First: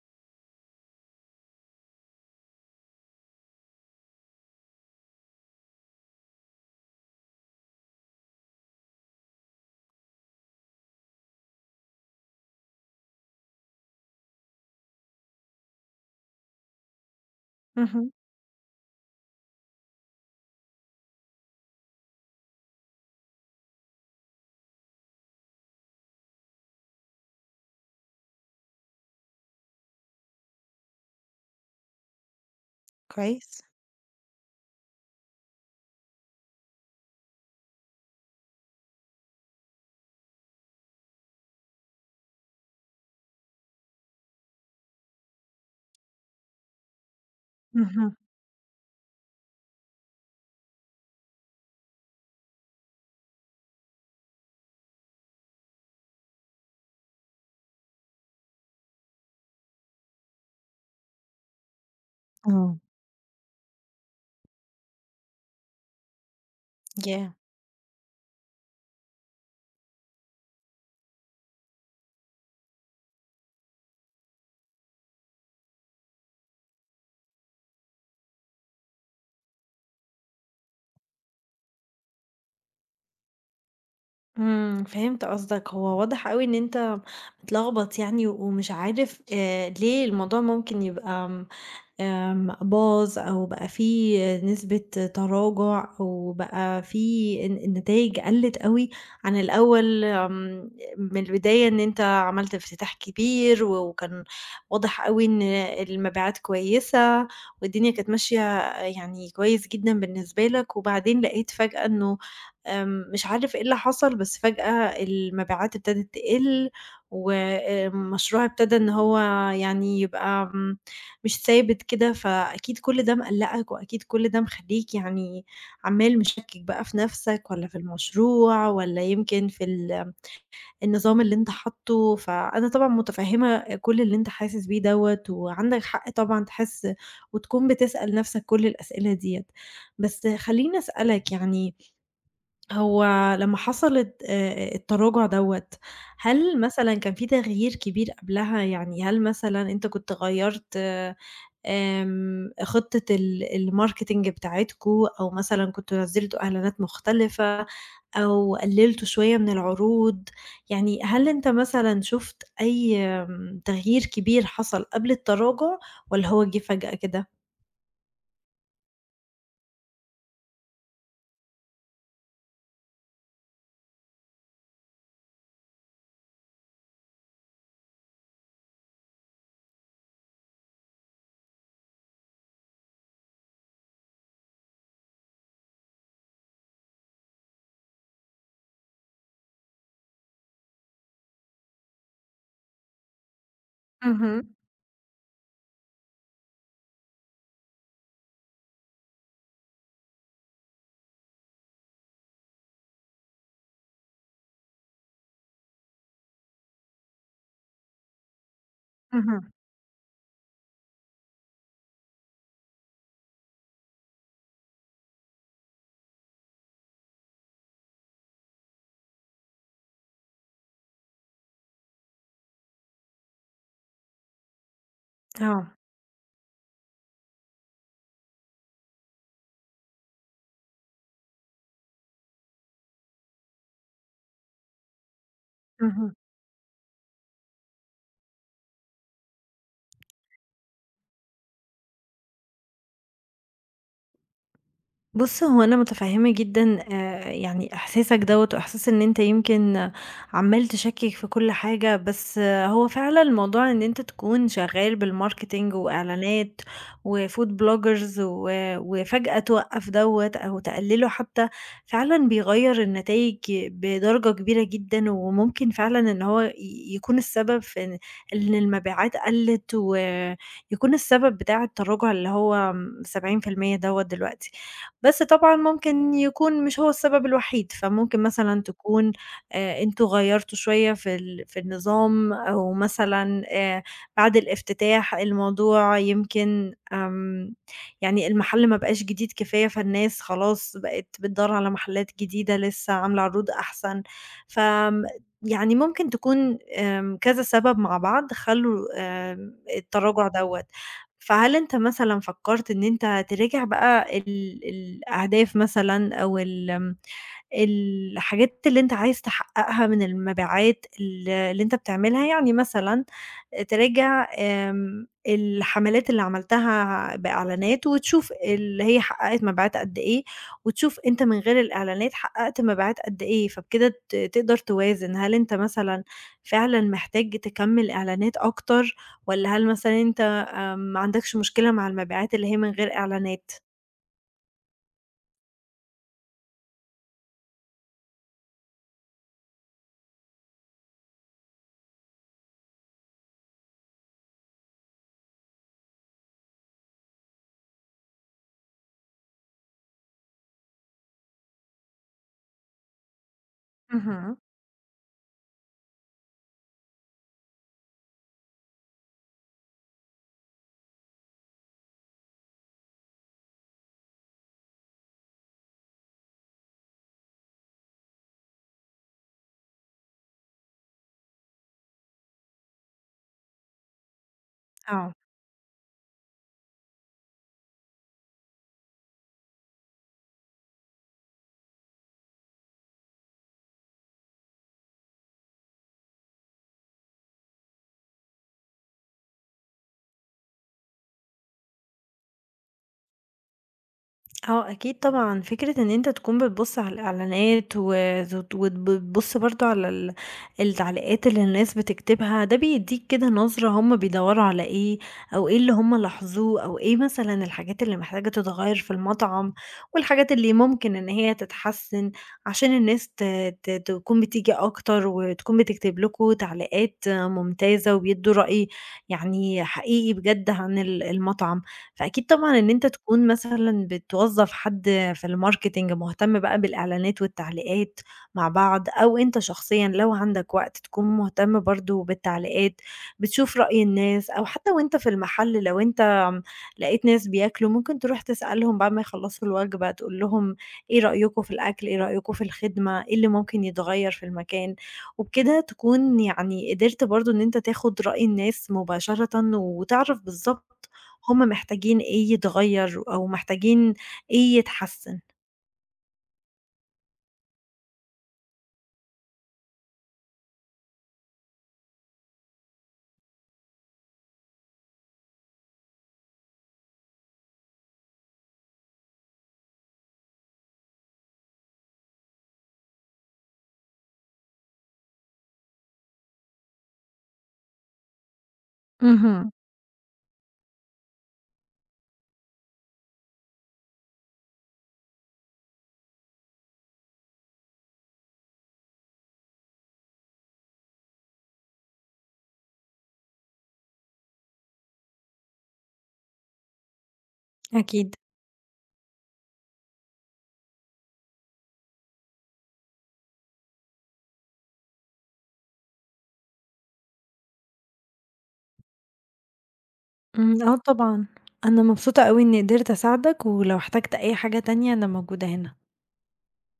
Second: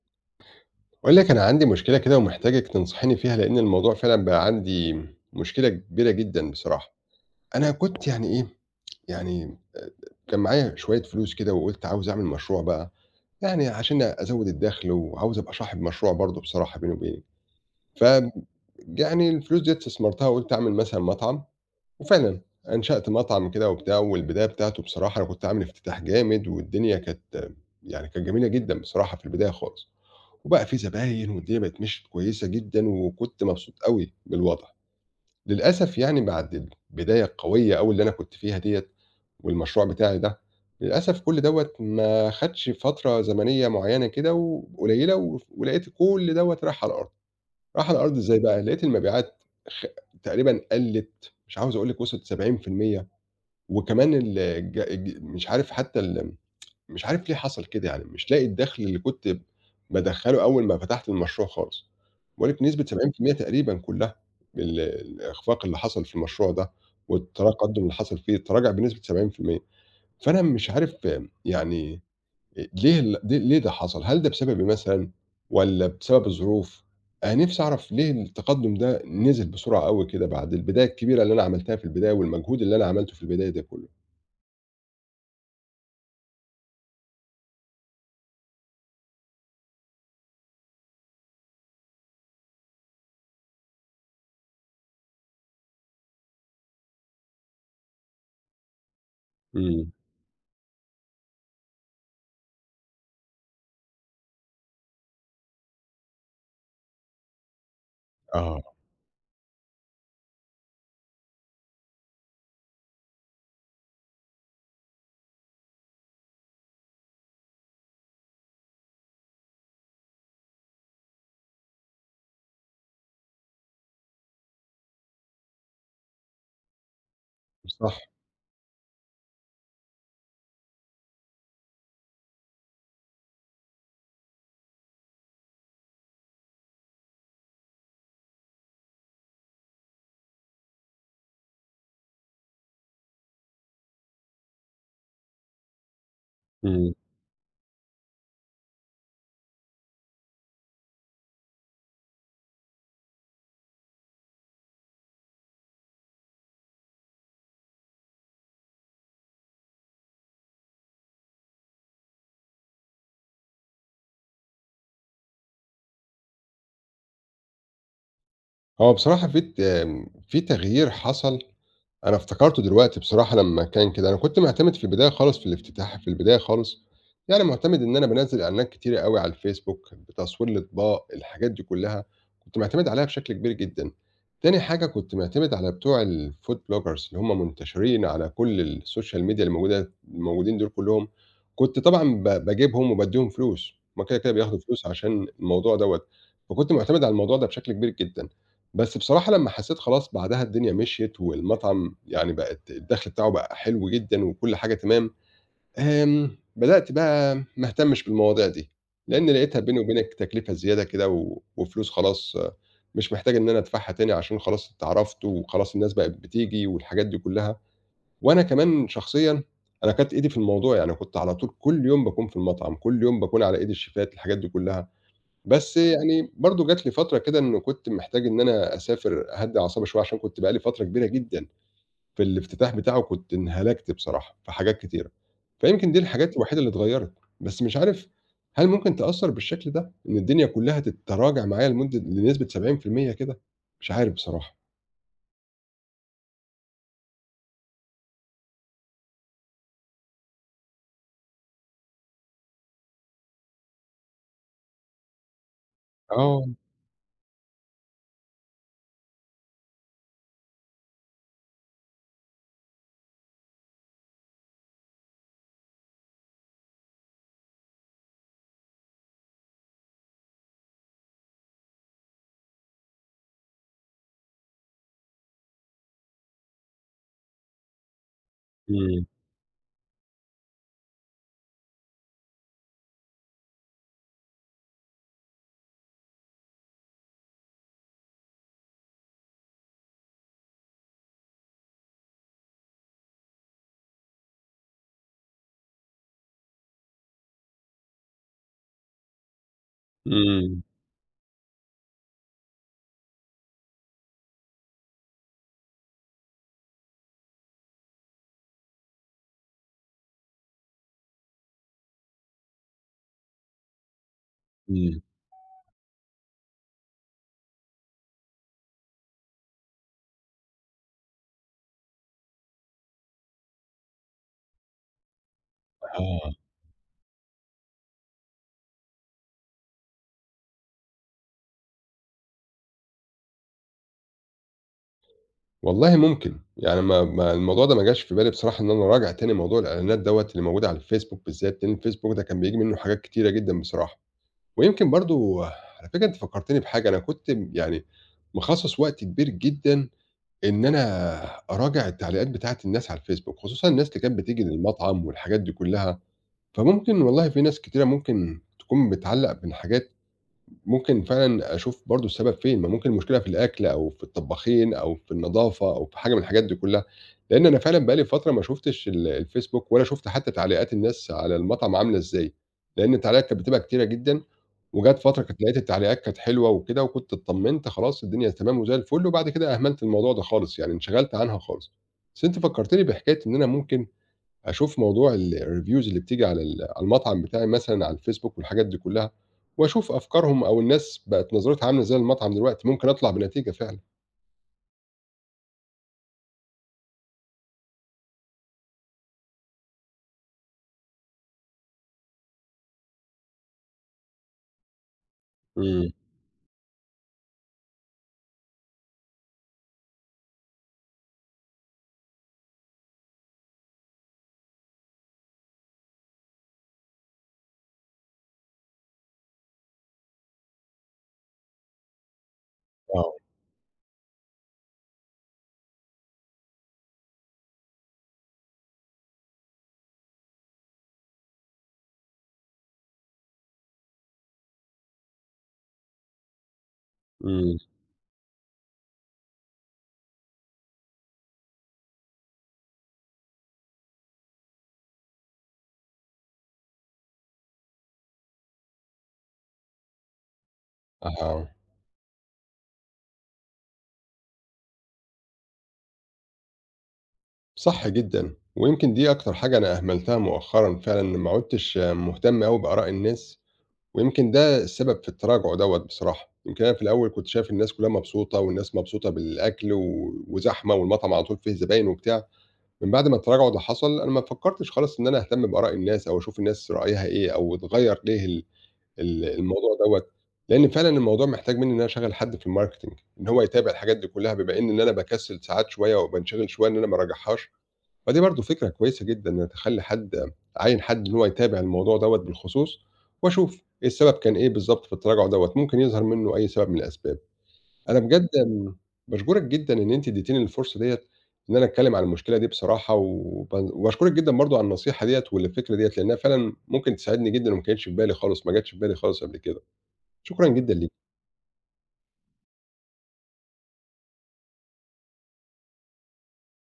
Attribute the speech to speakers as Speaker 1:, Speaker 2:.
Speaker 1: باقول لِك أنا عندي مشكلة كده ومحتاجِك تنصحيني فيها، لإن الموضوع فعلًا بقى عندي مشكلة كبيرة جدًا بصراحة. أنا كنت يعني إيه، يعني كان معايا شوية فلوس كده وقُلت عاوز أعمل مشروع بقى، يعني عشان أزوّد الدخل وعاوز أبقى صاحب مشروع برضه بصراحة بيني وبينِك. ف
Speaker 2: اهم،
Speaker 1: يعني الفلوس ديّة استثمرتها وقُلت أعمل مثلًا مطعم، وفعلًا أنشأت مطعم كده وبتاع، والبداية بتاعته بصراحة أنا كنت عامل افتتاح جامد والدنيا كانت يعني كانت جميلة جدًا بصراحة في البداية خالص. وبقى في زباين والدنيا بقت مشيت كويسة جدًا، وكنت
Speaker 2: كويس،
Speaker 1: مبسوط أوي بالوضع. للأسف يعني بعد البداية القوية أوي اللي أنا كنت فيها ديّة، والمشروع بتاعي ده، للأسف كل دوّة ما خدش فترة زمنية معيّنة كده وقليله، و قليلة وف ولقيت كل دوّة راح على الأرض. راح على
Speaker 2: اهم،
Speaker 1: الأرض إزاي بقى؟ لقيت المبيعات خ تقريبًا قلّت، مش عاوز أقول لِك وصلت 70%. وكمان ال الج الج مش عارف حتى ال مش عارف ليه حصل كده يعني، مش لاقي الدخل اللي كنت بادخّله أول ما فتحت المشروع خالص، باقول لِك
Speaker 2: آه.
Speaker 1: بنسبة 70% تقريبًا كلّها الإخفاق اللي حصل في المشروع ده،
Speaker 2: ياه!
Speaker 1: والتقدُّم اللي حصل فيه تراجع بنسبة 70%. فأنا مش عارف يعني ليه ال ليه ليه ده حصل؟ هل ده بسببي مثلًا والّا بسبب الظروف؟ أنا نِفْسي أعرف ليه التقدُّم ده نزل بسرعة أوي كده بعد البداية الكبيرة اللي أنا عملتها في البداية والمجهود اللي أنا عملته في البداية ده كُلّه.
Speaker 2: إمم، فهمت قصدك، هو واضح أوي إن أنت متلخبط يعني ومش عارف ليه الموضوع ممكن يبقى باظ أو بقى في نسبة تراجع أو بقى في النتايج قلّت أوي عن
Speaker 1: إمم،
Speaker 2: الأول من البداية إن أنت عملت افتتاح كبير و وكان واضح أوي إن المبيعات كويسة والدنيا كانت ماشية
Speaker 1: آه،
Speaker 2: يعني كويس جدًا بالنسبة لك، وبعدين لقيت فجأة إنه مش عارف إيه اللي حصل، بس فجأة المبيعات ابتدت تقِل، وآآ مشروع ابتدى إن هو يعني يبقى مش ثابت كده، فأكيد كل ده مقلّقك وأكيد كل ده مخلّيك يعني عمّال مشكّك بقى في نَفْسك والّا في
Speaker 1: صح،
Speaker 2: المشروع والّا يمكن في النظام اللي أنت حاطّه، فأنا طبعًا مُتفهِّمة كل اللي أنت حاسس بيه دوّة وعندك حق طبعًا تحس وتكون بتسأل نَفْسك كل الأسئلة ديّة. بس خلّيني أسألك يعني هو لمّا حصلت التراجُع دوّة، هل
Speaker 1: إمم.
Speaker 2: مثلًا كان في تغيير كبير قبلها؟ يعني هل مثلًا أنت كنت غيّرت خطة ال الmarketing بتاعتكم، أو مثلًا كنتم نزّلتوا إعلانات مختلفة، أو قلّلتوا شوية من العروض، يعني هل أنت مثلًا شُفت أي تغيير كبير حصل قبل التراجع والّا هو جِه فجأة كده؟
Speaker 1: هو بصراحة في ت آمم، في تغيير حصل أنا افتكرته دلوقتي بصراحة لمّا كان كده، أنا كنت معتمد في البداية خالص في الافتتاح في البداية خالص، يعني معتمد إن أنا بانزّل إعلانات كتيرة أوي على الفيسبوك بتصوير الأطباق، الحاجات دي كلّها، كنت معتمد عليها بشكل كبير جدًا. تاني حاجة كنت معتمد على بتوع الfood bloggers اللي هم منتشرين على كل الsocial media اللي موجودة الموجودين دول كلّهم، كنت طبعًا باجيبهم وبادّيهم فلوس، هم كده، كده
Speaker 2: اهم،
Speaker 1: بياخدوا فلوس عشان الموضوع دوّة، فكنت معتمد على الموضوع ده بشكل كبير جدًا. بس بصراحة لمّا حسّيت خلاص بعدها الدنيا مشيت والمطعم يعني بقت الدخل بتاعه بقى حلو جدًا وكل حاجة تمام، آمم، بدأت بقى ما اهتمش بالمواضيع دي، لإن
Speaker 2: اهم،
Speaker 1: لقيتها بيني وبينك تكلفة زيادة كده وفلوس خلاص مش محتاج إن أنا أدفعها تاني عشان خلاص اتعرفت وخلاص الناس بقت بتيجي والحاجات دي كلّها، وأنا كمان شخصيًا أنا كانت إيدي في الموضوع، يعني كنت على طول كل يوم باكون في المطعم، كل يوم باكون على إيد الشيفات الحاجات دي كلّها. بس
Speaker 2: آه.
Speaker 1: يعني برضه جات لي فترة كده إنه كنت محتاج إن أنا أسافر أهدّي أعصابي شوية، عشان كنت بقى لي فترة كبيرة جدًا في الافتتاح بتاعه كنت انهلكت بصراحة في حاجات كتيرة، فيمكن دي
Speaker 2: اهم.
Speaker 1: الحاجات الوحيدة اللي اتغيّرت، بس مش عارف هل ممكن تأثّر بالشكل ده؟ إن الدنيا كلّها تتراجع معايا لمدة لنسبة 70% كده؟ مش عارف بصراحة.
Speaker 2: بُص، هو أنا متفهمة جدًا، يعني إحساسك دوّة، وإحساس إن أنت يمكن عمّال تشكّك في كل حاجة، بس آه، هو فعلًا موضوع إن أنت تكون شغال بالmarketing
Speaker 1: آه،
Speaker 2: وإعلانات وfood bloggers و وفجأة توقّف دوّة أو تقلّله حتى، فعلًا بيغيّر النتايج بدرجة كبيرة جدًا، وممكن فعلًا إن هو يكون السبب في إن المبيعات قلّت، ويكون السبب بتاع التراجع اللي هو 70% دوّة دلوقتي. بس طبعًا ممكن يكون مش هو السبب الوحيد، فممكن مثلًا
Speaker 1: إمم،
Speaker 2: تكون أنتم غيّرتوا شوية في ال في النظام أو مثلًا بعد الافتتاح الموضوع يمكن، يعني المحل ما بقاش جديد كفاية، فالناس خلاص بقت بتدوّر على محلات جديدة لسه عاملة عروض أحسن، فآمم يعني ممكن تكون كذا سبب مع بعض خلّوا التراجع
Speaker 1: إمم،
Speaker 2: دوّة. فهل أنت مثلًا فكّرت إن أنت تراجع بقى الأهداف مثلًا أو ال آمم، الحاجات اللي أنت عايز تحققها من المبيعات اللي أنت بتعملها، يعني مثلًا تراجع
Speaker 1: إمم،
Speaker 2: الحملات اللي عملتها بإعلانات وتشوف اللي هي حققت مبيعات قد إيه، وتشوف أنت من غير الإعلانات حققت مبيعات قد إيه، فبكده تقدر توازن، هل أنت مثلًا
Speaker 1: آه.
Speaker 2: فعلًا محتاج تكمّل إعلانات أكتر والّا هل مثلًا أنت ما عندكش مشكلة مع المبيعات اللي هي من غير إعلانات.
Speaker 1: والله ممكن، يعني ما الموضوع ده ما جاش في بالي بصراحة إن أنا أراجع تاني موضوع الإعلانات دوّة اللي موجودة على الفيسبوك بالذات، لإن الفيسبوك ده كان بييجي منّه حاجات كتيرة جدًا بصراحة، ويمكن برضه على فكرة أنتِ فكّرتيني بحاجة، أنا كنت يعني مخصّص وقت كبير جدًا إن أنا أراجع التعليقات بتاعة الناس على الفيسبوك، خصوصًا الناس اللي كانت
Speaker 2: اهم،
Speaker 1: بتيجي للمطعم والحاجات دي كلّها، فممكن والله في ناس كتيرة ممكن تكون بتعلّق من حاجات ممكن فعلًا أشوف برضه السبب فين، ما ممكن المشكلة في الأكل أو في الطباخين أو في النضافة أو في حاجة من الحاجات دي كلّها، لإن أنا فعلًا بقى لي فترة ما شُفتش الFacebook ولا شُفت حتى تعليقات الناس على المطعم عاملة إزاي، لإن التعليقات كانت بتبقى كتيرة جدًا، وجات
Speaker 2: آه.
Speaker 1: فترة كانت لقيت التعليقات كانت حلوة وكده وكنت اتطمنت خلاص الدنيا تمام وزي الفل، وبعد كده أهملت الموضوع ده خالص يعني انشغلت عنها خالص. بس أنتِ فكّرتيني بحكاية إن أنا ممكن أشوف موضوع الreviews اللي بتيجي على على المطعم بتاعي مثلًا على الفيسبوك والحاجات دي كلّها، وأشوف أفكارهم أو الناس بقت نظرتها عاملة إزاي للمطعم دلوقتي، ممكن أطلع بنتيجة فعلًا.
Speaker 2: آه أكيد طبعًا، فكرة إن أنت تكون بتبُص على الإعلانات وت وبتبُص برضه على التعليقات اللي الناس بتكتبها، ده بيدّيك كده نظرة هُم بيدوّروا على إيه، أو إيه اللي
Speaker 1: إمم،
Speaker 2: هُم لاحظوه، أو إيه مثلًا الحاجات اللي محتاجة تتغيّر في المطعم، والحاجات اللي ممكن إن هي تتحسّن عشان الناس ت ت تكون بتيجي أكتر، وتكون بتكتب لكم تعليقات ممتازة، وبيدّوا رأي يعني حقيقي بجد عن المطعم. فأكيد طبعًا إن أنت
Speaker 1: آه،
Speaker 2: تكون مثلًا بتوظّف حد في الmarketing مهتم بقى بالإعلانات والتعليقات مع بعض، أو أنت شخصيًا لو عندك وقت تكون مهتم برضه بالتعليقات، بتشوف رأي الناس، أو حتى وأنت في المحل لو أنت لقيت ناس
Speaker 1: إمم،
Speaker 2: بياكلوا ممكن تروح تسألهم بعد ما يخلّصوا الوجبة تقول لهم إيه رأيكم في الأكل، إيه رأيكم في الخدمة، إيه اللي ممكن يتغيّر في المكان، وبكده تكون يعني قدرت برضه إن أنت تاخد رأي الناس مباشرةً وتعرف بالضبط هم
Speaker 1: آه،
Speaker 2: محتاجين إيه يتغيّر أو محتاجين إيه يتحسّن.
Speaker 1: صح جدًا، ويمكن دي أكتر حاجة أنا أهملتها مؤخرًا فعلًا، إن ما عُدتش مهتم أوي بآراء الناس، ويمكن ده السبب في التراجع دوّة بصراحة، يمكن أنا في الأول كنت شايف الناس كلّها مبسوطة والناس مبسوطة بالأكل وزحمة والمطعم على طول فيه زباين وبتاع. من بعد ما التراجع ده حصل، أنا ما فكّرتش خالص إن أنا أهتم بآراء الناس أو أشوف الناس رأيها إيه أو اتغيّر ليه ال ال
Speaker 2: اهم،
Speaker 1: الموضوع دوّة، لإن فعلًا الموضوع محتاج منّي إن أنا أشغّل حد في الmarketing إن هو يتابع الحاجات دي كُلّها، بما إن أنا باكسّل ساعات شوية وبانشغل شوية إن أنا ما اراجعهاش، فدي برضه فكرة كويسة جدًا إنّك تخلّي حد أعيّن حد إن هو يتابع الموضوع دوّة بالخصوص وأشوف ايه السبب كان إيه بالضبط في التراجع دوّة، ممكن يظهر منّه أي سبب من الأسباب. أنا
Speaker 2: أكيد.
Speaker 1: بجد باشكرِك جدًا إن أنتِ اديتيني الفرصة ديّة إن أنا أتكلم عن المشكلة دي بصراحة، وباشكرِك جدًا برضه على النصيحة ديّة والفكرة ديّة، لإنها فعلًا ممكن تساعدني جدًا وما كانتش في بالي خالص، ما جاتش في بالي خالص قبل كده. شكرًا
Speaker 2: إمم،
Speaker 1: جدًا
Speaker 2: آه
Speaker 1: ليكِ.
Speaker 2: طبعًا، أنا مبسوطة أوي إني قدرت أساعدك، ولو احتجت أي حاجة تانية أنا موجودة هنا.